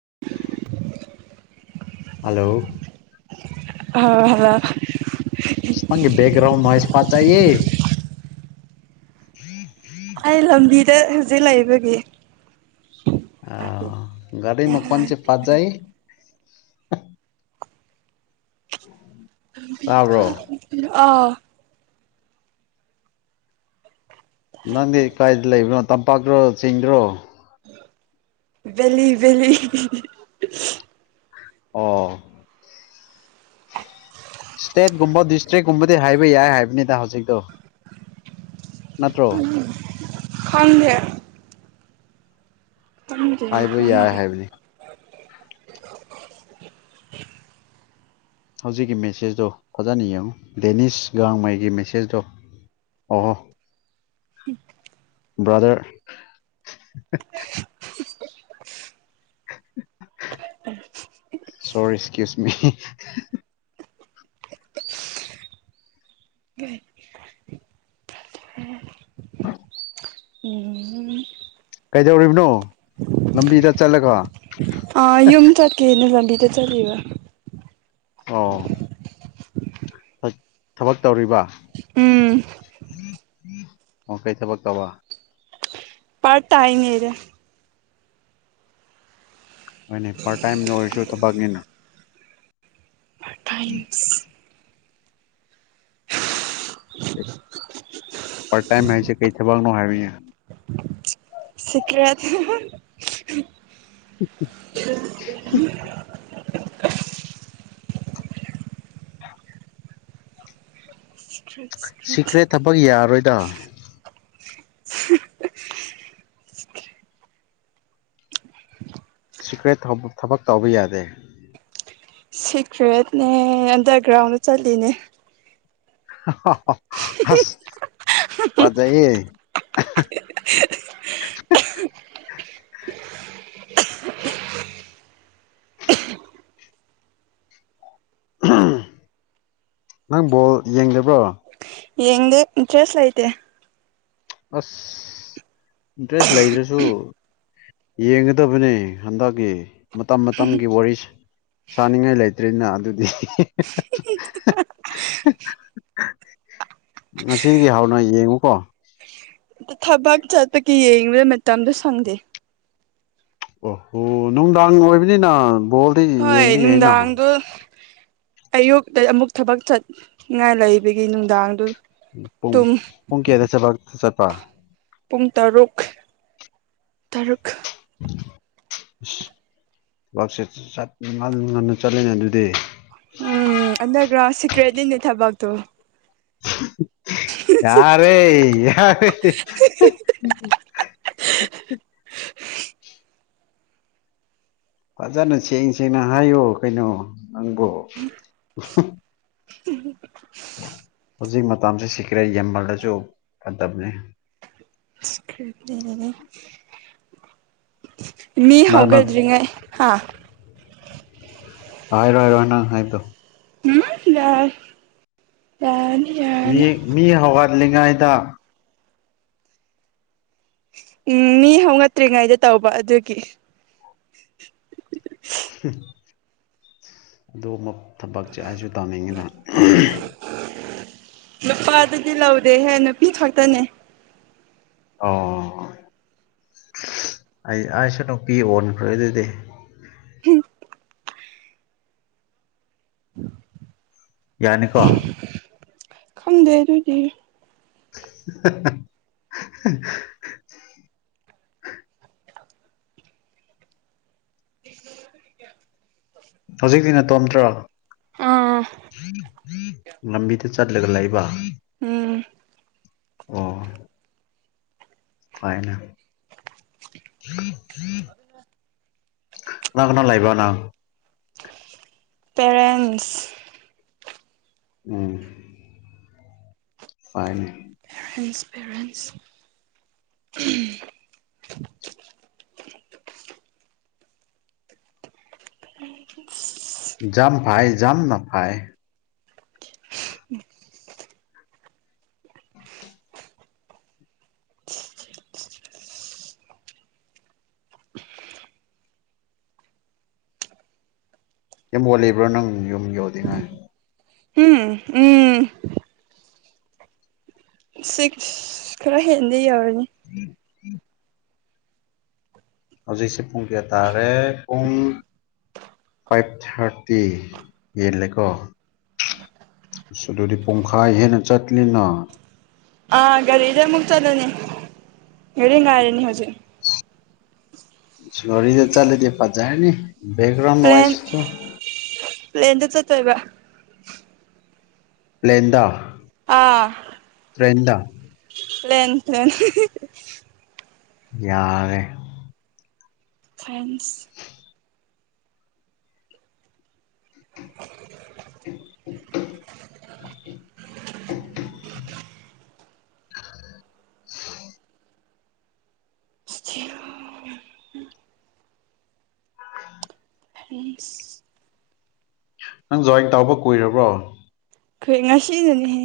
[inaudible] hello ꯍꯥꯎ ꯍꯂ ꯅꯪꯒꯤ ꯕꯦꯛꯒ꯭ꯔꯥꯎ ꯅꯣꯏꯁ ꯐꯖꯩꯌꯦ ꯑꯩ ꯂꯝꯕꯤꯗ ꯍꯧꯖꯤꯛ ꯂꯩꯕꯒꯤ ꯑ ꯒꯥꯔꯤ ꯃ ꯀꯣꯟ ꯆꯦ ꯐꯥꯖꯏ ꯑꯣ ꯑ ꯅꯪꯗꯤ ꯀꯥꯏꯗ ꯂꯩꯕꯅꯣ ꯇꯝꯄꯥꯛꯇ꯭ꯔꯣ ꯆꯤꯡꯗ꯭ꯔꯣ ꯕꯂꯤ ꯕꯦꯂꯤ ꯑꯣ ꯏꯁꯇꯦꯠꯀꯨꯝꯕ ꯗꯤꯁꯇ꯭ꯔꯤꯛꯀꯨꯝꯕꯗꯤ ꯍꯥꯏꯕ ꯌꯥꯏ ꯍꯥꯏꯕꯅꯤꯗ ꯍꯧꯖꯤꯛꯇꯣ ꯅꯠꯇ꯭ꯔꯣ ꯐꯟꯗꯦ ꯍꯥꯏꯕ ꯌꯥꯏꯦ ꯈꯪꯗꯦ ꯍꯥꯏꯕꯅꯤ ꯍꯧꯖꯤꯛꯀꯤ ꯃꯦꯁꯦꯖꯇꯣ ꯐꯖꯅ ꯌꯦꯡꯉꯨ ꯗꯦꯅꯤꯁ ꯒꯥꯡꯃꯩꯒꯤ ꯃꯦꯁꯦꯖꯇꯣ ꯑꯣ ꯍꯣ ꯎꯝ ꯕ꯭ꯔꯥꯗꯔ ꯎ ꯁꯣꯔꯤ ꯑꯦꯛꯁꯀ꯭ꯌꯨꯁ ꯃꯤ ꯂꯩ ꯑ ꯎꯝ ꯀꯩꯗꯧꯔꯤꯕꯅꯣ ꯂꯝꯕꯤꯗ ꯆꯠꯂꯒ ꯠꯇ ꯆꯂꯕ ꯑꯣ ꯊꯕꯛ ꯇꯧꯔꯤꯕ ꯎꯝ ꯑꯣ ꯀꯩ ꯊꯕꯛ ꯇꯧꯕ ꯄ ꯇꯥꯏ ꯉꯔꯦ ꯍꯣꯏ ꯅ ꯄꯔ ꯇꯥꯏꯝꯁꯨ ꯊꯅꯤ ꯇꯥꯏꯝ ꯄꯔ ꯇꯥꯏꯝ ꯍꯥꯏꯁ ꯀꯩ ꯊꯕ ꯅꯣ ꯍꯥꯏ ꯁꯤꯀꯔꯗ ꯁꯤꯀ꯭ꯔꯦꯠ ꯊꯕꯛ ꯌꯥꯔꯣꯏꯗ ꯁꯤꯀ꯭ꯔꯦꯠ ꯊꯕꯛ ꯇꯧꯕ ꯌꯥꯗꯦ ꯁꯤꯀ꯭ꯔꯦꯠꯅꯦ ꯑꯟꯗꯔꯒ꯭ꯔꯥꯎꯟꯗ ꯆꯠꯂꯤꯅꯦ ꯑꯁ ꯄꯏꯦ ꯅꯪ ꯕꯣꯜ ꯌꯦꯡꯕ꯭ꯔꯣ ꯌꯦꯡꯦ ꯆꯁꯂꯥꯏꯇ ꯑꯁ ꯏꯟꯇꯔꯦꯁ ꯂꯩꯗ꯭ꯔꯁꯨ ꯌꯦꯡꯒꯗꯕꯅꯤ ꯍꯟꯗꯛꯀꯤ ꯃꯇꯝ ꯃꯇꯝꯒꯤ ꯋꯥꯔꯤ ꯁꯥꯅꯤꯡꯉꯥꯏ ꯂꯩꯇ꯭ꯔꯦꯅ ꯑꯗꯨꯗꯤ ꯉꯁꯤꯗꯒꯤ ꯍꯥꯎꯅ ꯌꯦꯡꯉꯨꯀꯣ ꯊꯕꯛ ꯆꯠꯄꯒꯤ ꯌꯦꯡꯕꯗ ꯃꯇꯝꯗꯣ ꯁꯪꯗꯦ ꯑꯣꯍꯣ ꯅꯨꯡꯗꯥꯡ ꯑꯣꯏꯕꯅꯤꯅ ꯕꯣꯜꯗꯤ ꯍꯣꯏ ꯌꯦꯡꯕ ꯅꯨꯡꯗ ꯌꯥꯏꯅ ꯍꯪꯗ ꯑꯌꯨꯛꯇ ꯑꯃꯨꯛ ꯊꯕꯛ ꯆꯠꯉꯥꯏ ꯂꯩꯕꯒꯤ ꯅꯨꯡꯗꯥꯡꯗꯨ ꯎ ꯄꯨꯡ ꯇꯨꯝ ꯄꯨꯡ ꯀꯌꯥꯗ ꯆꯠꯄ ꯆꯠꯄ ꯄꯨꯡ ꯇꯔꯨꯛ ꯇꯔꯨꯛ ꯑ ꯋꯥꯛꯁ ꯉ ꯉꯟꯅ ꯆꯠꯂꯅꯦ ꯑꯗꯨꯗꯤ ꯎꯝ ꯑꯗꯔꯒ꯭ꯔꯥꯎ ꯁꯤꯀ꯭ꯔꯦꯠꯗꯤꯤꯟ ꯏ ꯊꯕꯥꯛꯇꯨ [unintelligible] [inaudible] ꯌꯥꯔꯦ ꯌꯥꯔꯦ [unintelligible] [inaudible] ꯐꯖꯅ ꯁꯦꯡ ꯁꯦꯡꯅ ꯍꯥꯏꯌꯣ ꯀꯩꯅꯣ ꯅꯪꯕꯨ ꯍꯧꯖꯤꯛ ꯃꯇꯝꯁꯤ ꯁꯤꯈ꯭ꯔꯦ ꯌꯦꯃꯜꯗꯁꯨ ꯐꯗꯕꯅꯤ [unintelligible] ꯑꯩꯅꯅꯦ ꯃꯤ ꯀꯅꯥꯅ ꯍꯧꯒꯗ꯭ꯔꯤꯉꯩ ꯍꯥ ꯍꯥꯏꯔꯣ ꯍꯥꯏꯔꯣ ꯅꯪ ꯍꯥꯏꯗꯣ ꯎꯝ ꯌꯥꯏ ꯌꯥꯔꯅꯤ ꯌꯥꯔꯅꯤ ꯃꯤ ꯍꯧꯒꯠꯂꯤꯉꯩꯗ ꯎꯝ ꯃꯤ ꯍꯧꯒꯠꯇ꯭ꯔꯤꯉꯩꯗ ꯇꯧꯕ ꯑꯗꯨꯒꯤ [unintelligible] ꯑꯗꯨꯒꯨꯝꯕ ꯊꯕꯛꯁꯦ ꯑꯩꯁꯨ ꯇꯥꯅꯤꯡꯉꯤꯗ ꯅꯨꯄꯥꯗꯨꯗꯤ ꯂꯧꯗꯦꯍꯦ ꯅꯨꯄꯤ ꯈꯛꯇꯅꯦ ꯑꯣ ꯑꯩ ꯑꯩꯁꯨ ꯅꯨꯄꯤ ꯑꯣꯟꯈ꯭ꯔꯦ ꯑꯗꯨꯗꯤ [unintelligible] ꯌꯥꯅꯤꯀꯣ ꯈꯪꯗꯦ ꯑꯗꯨꯨꯗꯤ [unintelligible] ꯍꯧꯖꯤꯛꯇꯤ ꯅꯇꯣꯝꯇ꯭ꯔꯣ ꯑꯥ ꯂꯝꯕꯤꯗ ꯆꯠꯂꯒ ꯂꯩꯕ ꯎꯝ ꯑꯣ ꯐꯩꯅꯦ ꯀꯅꯥ ꯀꯅꯥ ꯂꯩꯕꯅꯣ ꯄꯦꯔꯪ ꯎꯝ ꯐꯥꯏꯅꯤ ꯄꯦꯔꯦꯟꯁ ꯄꯦꯔꯦꯟꯁ ꯖꯥꯝ ꯐꯥꯏ ꯖꯥꯝꯅ ꯐꯥꯏ ꯌꯨꯝ ꯑꯣꯜꯂꯤꯕ꯭ꯔꯣ ꯅꯪ ꯌꯨꯝ ꯌꯧꯗꯤꯉꯥꯏ ꯎꯝ ꯎꯝ ꯁꯤꯛꯁ ꯈꯔ ꯍꯦꯟꯗꯤ ꯌꯧ [unintelligible] ꯍꯧꯖꯤꯛꯁꯤ ꯄꯨꯡ ꯀꯌꯥ ꯇꯥꯔꯦ ꯄꯨꯡ ꯐꯥꯏꯚ ꯊꯥꯔꯇꯤ ꯍꯦꯜꯂꯦꯀꯣ ꯑꯁ ꯑꯗꯨꯗꯤ ꯄꯨꯡꯈꯥꯏ ꯍꯦꯟꯅ ꯆꯠꯂꯤꯅ ꯑꯥ ꯒꯥꯔꯤꯗ ꯑꯃꯨꯛ ꯆꯠꯂꯅꯤ ꯒꯔꯤ ꯉꯥꯏꯔꯤꯅꯤ ꯍꯧꯖꯤꯛ ꯒꯔꯤꯗ ꯆꯠꯂꯗꯤ ꯐꯖꯔꯅꯤ ꯕꯦꯛꯒ꯭ꯔꯥꯎꯟ ꯅꯣꯏꯁ ꯇꯣ ꯄꯂꯦꯟꯗ ꯆꯠꯇꯣꯏꯕ ꯄꯂꯦꯟꯗꯥ ꯑꯥ ꯄ꯭ꯔꯦꯟꯗ ꯄ꯭ꯂꯦꯟ ꯄ꯭ꯂꯦꯟ ꯌꯥꯔꯦ ꯐ꯭ꯔꯦꯟꯁ [unintelligible] [unintelligible] [unintelligible] ꯑꯩꯈꯣꯏ ꯅꯪ ꯖꯣꯏꯟ ꯇꯧꯕ ꯀꯨꯏꯔꯕ꯭ꯔꯣ ꯈꯣꯏ ꯉꯁꯤꯗꯅꯤꯍꯦ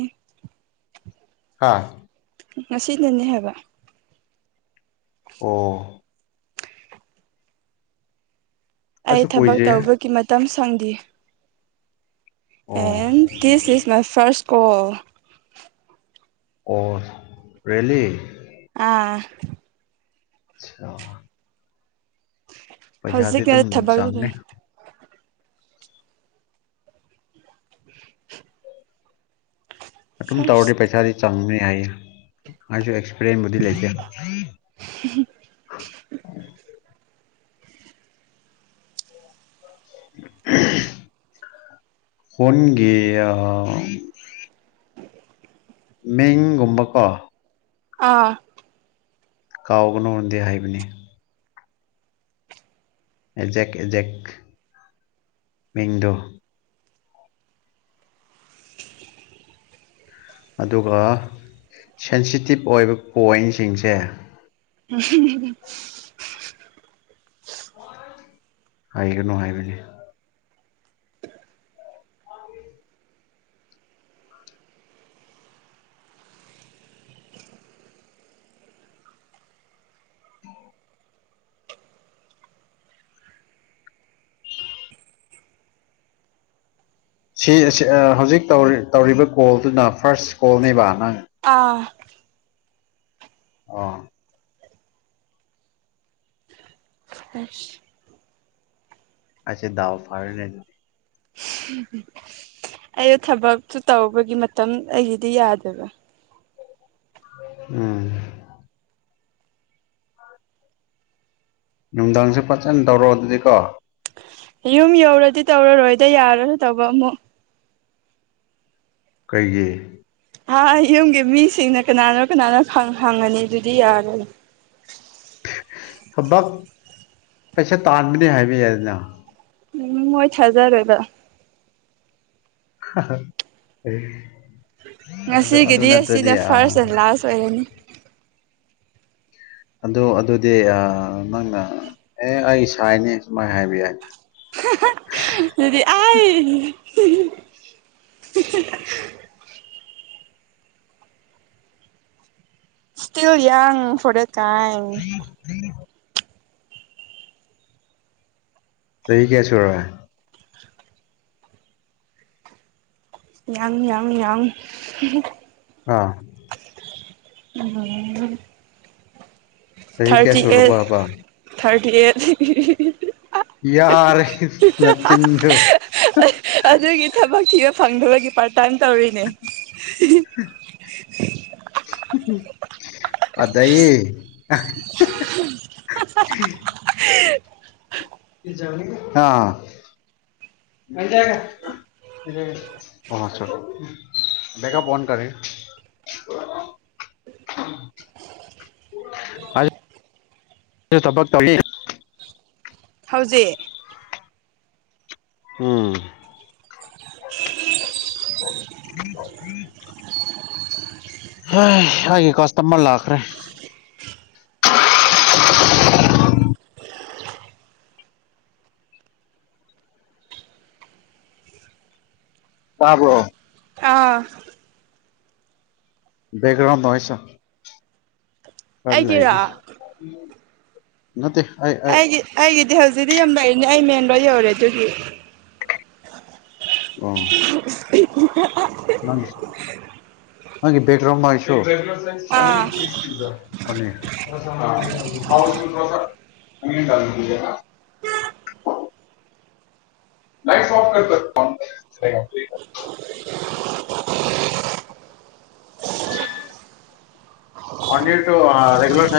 ꯍꯥꯥ ꯉꯁꯤꯅꯅꯦ ꯍꯥꯏꯕ ꯑꯣ ꯑꯩ ꯑꯩꯁꯨ ꯊꯕꯛ ꯀꯨꯏꯗ꯭ꯔꯤꯍꯦ ꯇꯧꯕꯒꯤ ꯃꯇꯝ ꯁꯪꯗꯤ ꯑꯣ and this is my first call ꯑꯣ ꯔꯦꯜꯂꯤ ꯑꯥ ꯑ ꯍꯧꯖꯤꯛ ꯌꯥꯔ ꯊꯕꯗꯗ ꯆꯪꯅꯤ ꯑꯗꯨꯝ ꯐꯥꯔꯁ ꯇꯧꯔꯗꯤ ꯄꯩꯁꯥꯗꯤ ꯆꯪꯒꯅꯤ ꯍꯥꯏꯌꯦ ꯑꯩꯁꯨ ꯄ꯭ꯔꯦꯝꯕꯨꯗꯤ ꯂꯩꯒ [unintelligible] ꯍꯟꯒꯦ ꯑ ꯃꯤꯡꯒꯨꯝꯕꯀꯣ ꯑꯥ ꯀꯥꯎꯒꯅꯣꯟꯗꯦ ꯍꯥꯏꯕꯅꯤ ꯑꯦꯖꯦꯛ ꯑꯦꯖꯦꯛꯦꯛ ꯃꯤꯟꯗꯣ ꯑꯗꯨꯒ ꯁꯦꯟꯁꯤꯇꯤꯞ ꯑꯣꯏꯕ ꯄꯣꯏꯟꯁꯤꯡꯁꯦ ꯎ ꯍꯥꯏꯒꯅꯨ ꯍꯥꯏꯕꯅꯦ ꯎ ꯍꯧꯖꯤꯛ ꯇꯧꯔꯤꯕ ꯀꯣꯜꯗꯨꯅ ꯐꯥꯔꯁ ꯀꯣꯜꯅꯦꯕ ꯅꯪ ꯑꯥ ꯑꯥ ꯑꯁ ꯑꯁꯦ ꯗꯋꯥ ꯐꯥꯔ ꯅ ꯎꯝꯝ ꯑꯩ ꯊꯕꯛꯇꯨ ꯇꯧꯕꯒꯤ ꯃꯇꯝ ꯑꯩꯒꯤꯗꯤ ꯌꯥꯗꯕ ꯎꯝ ꯅꯨꯡꯗꯥꯡꯁꯨ ꯐꯖꯅ ꯇꯧꯔꯣꯑꯣ ꯑꯗꯨꯗꯤꯀꯣ ꯌꯨꯝ ꯌꯧꯔꯗꯤ ꯇꯧꯔꯔꯣꯏꯗ ꯌꯥꯔꯁꯨꯣꯏ ꯇꯧꯕ ꯑꯃꯨꯛ ꯀꯩꯦ ꯑ ꯌꯨꯝꯒꯤ ꯃꯤꯁꯤꯡꯅ ꯀꯅꯥꯅꯣ ꯀꯅꯥꯅꯣ ꯍꯪꯉꯅꯤ ꯑꯗꯨꯗꯤ ꯌꯥꯔꯅꯤ ꯊꯕꯛ ꯄꯩꯁꯥ ꯇꯥꯟꯕꯅꯦ ꯍꯥꯏꯕ ꯌꯥꯏ ꯑꯗꯨꯅ ꯎꯝ ꯍꯣꯏꯠ ꯍꯖꯔꯗ [unintelligible] ꯑ ꯑꯗꯨ ꯉꯁꯤꯒꯤꯗꯤ ꯅꯠꯇ꯭ꯔꯗꯤ ꯑꯁꯤꯅ ꯑ ꯐꯥꯔꯁ ꯑꯦꯟ ꯂꯥꯁ ꯑꯣꯏꯔꯅꯤ ꯑꯗꯨ ꯑꯗꯨꯗꯤ ꯅꯪꯅ ꯑꯦ ꯑꯩ ꯏꯁꯅꯤ ꯁꯨꯃꯥꯏꯅ ꯍꯥꯏꯕ ꯌꯥꯏ ꯑꯗꯨꯗꯤ ꯑ [unintelligible] ꯁꯇꯤꯜ ꯌꯥꯡ ꯐ ꯎꯝ ꯎꯝ ꯁ ꯆꯍꯤ ꯀꯌꯥꯁꯨꯔ ꯌꯥꯪ ꯌꯥꯪ ꯌꯥꯪ ꯑꯥ ꯑ ꯆꯍꯤ ꯀꯌꯥ ꯊꯥꯔꯇꯤ ꯑꯩꯠ ꯁꯨꯔꯕꯕ ꯊꯥꯔꯇꯤ ꯑꯩꯠ ꯌꯥꯔꯦ ꯅꯠꯇꯤꯟꯖꯣ ꯑꯗꯨꯒꯤ ꯊꯕꯛ ꯊꯤꯕ ꯐꯪꯗꯕꯒꯤ ꯄꯥꯔꯇꯥꯅ ꯇꯧꯔꯤꯅꯦ ꯑꯖꯏꯌꯦ [unintelligible] [unintelligible] ꯦ ꯑꯣꯁ ꯀꯞ ꯑꯣꯟꯇꯥꯔꯦ [unintelligible] ꯊꯕꯛ ꯇꯧ ꯍꯧꯖꯤꯛ ꯎꯝ [inaudible] ꯎꯝ ꯎꯝ ꯍꯥꯏꯒꯤ ꯀꯥꯁꯇꯃꯔ ꯂꯥꯛꯈ꯭ꯔꯦ ꯇꯥꯕ꯭ꯔꯣ ꯑꯥ ꯕꯦꯛꯒ꯭ꯔꯥꯎꯟꯗ ꯅꯣꯏꯁ ꯈꯔ ꯑꯩꯒꯤꯔꯣ ꯂꯏꯕꯤ ꯅꯠꯇꯦ ꯑꯩ ꯑꯗꯨ ꯍꯧꯖꯤꯛꯇꯗꯤ ꯌꯥꯝ ꯂꯥꯛꯏꯅꯦ ꯑꯩ ꯃꯦꯟ ꯔꯣ ꯌꯧꯔꯦ ꯑꯗꯨꯒꯤ ꯑ ꯅꯪ ꯅꯪꯒꯤ ꯕꯦꯛꯒ꯭ꯔꯥꯎꯝ ꯅꯣꯏꯁꯇꯨ ꯑꯥ ꯄ ꯆ ꯄꯤꯖ [unintelligible] [unintelligible] one year two regular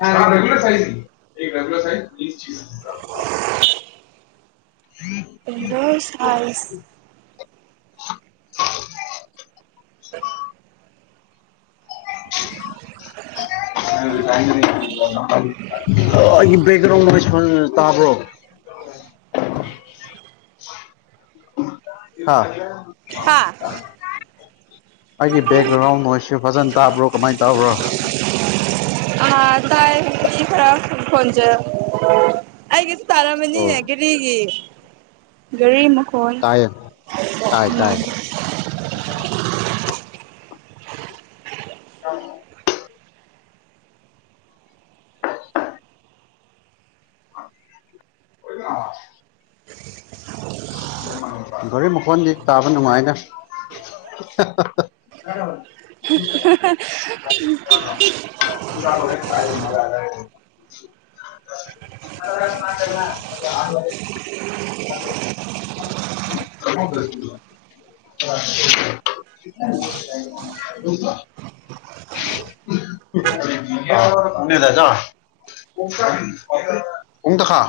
size [unintelligible] ꯏꯗꯣꯁ [inaudible] ꯑꯩꯒꯤ ꯕꯦꯛꯒ꯭ꯔꯥꯎꯟ ꯇꯥꯕ꯭ꯔꯣ ꯍꯥ ꯍꯥꯥ ꯑꯩꯒꯤ ꯕꯦꯛꯒ꯭ꯔꯥꯎꯟꯣꯏꯁꯨ ꯐꯖꯅ ꯇꯥꯕ꯭ꯔꯣ ꯀꯃꯥꯏꯅ ꯇꯥꯕ꯭ꯔꯣ ꯑꯥ ꯇꯥꯏ ꯃꯤ ꯈꯔ ꯈꯣꯟꯖꯔ ꯑꯩꯒꯤꯁꯨ ꯇꯥꯔꯃꯅꯤꯅꯦ ꯒꯔꯤꯒꯤ ꯔꯤꯃ ꯍꯣꯏ ꯎꯝ [unintelligible] ꯑꯣꯏ ꯔꯤ ꯃꯈꯣꯟꯗꯤ ꯇꯥꯕ ꯅꯨꯡꯉꯥꯏꯅ [inaudible] ꯇꯥꯔ ꯃ [inaudible] [inaudible] [inaudible] ꯗꯖꯥ ꯎꯝꯗ ꯈꯥ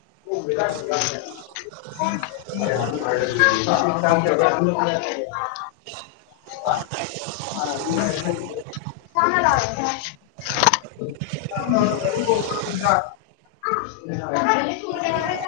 [inaudible] [inaudible] ꯑ [inaudible] [inaudible]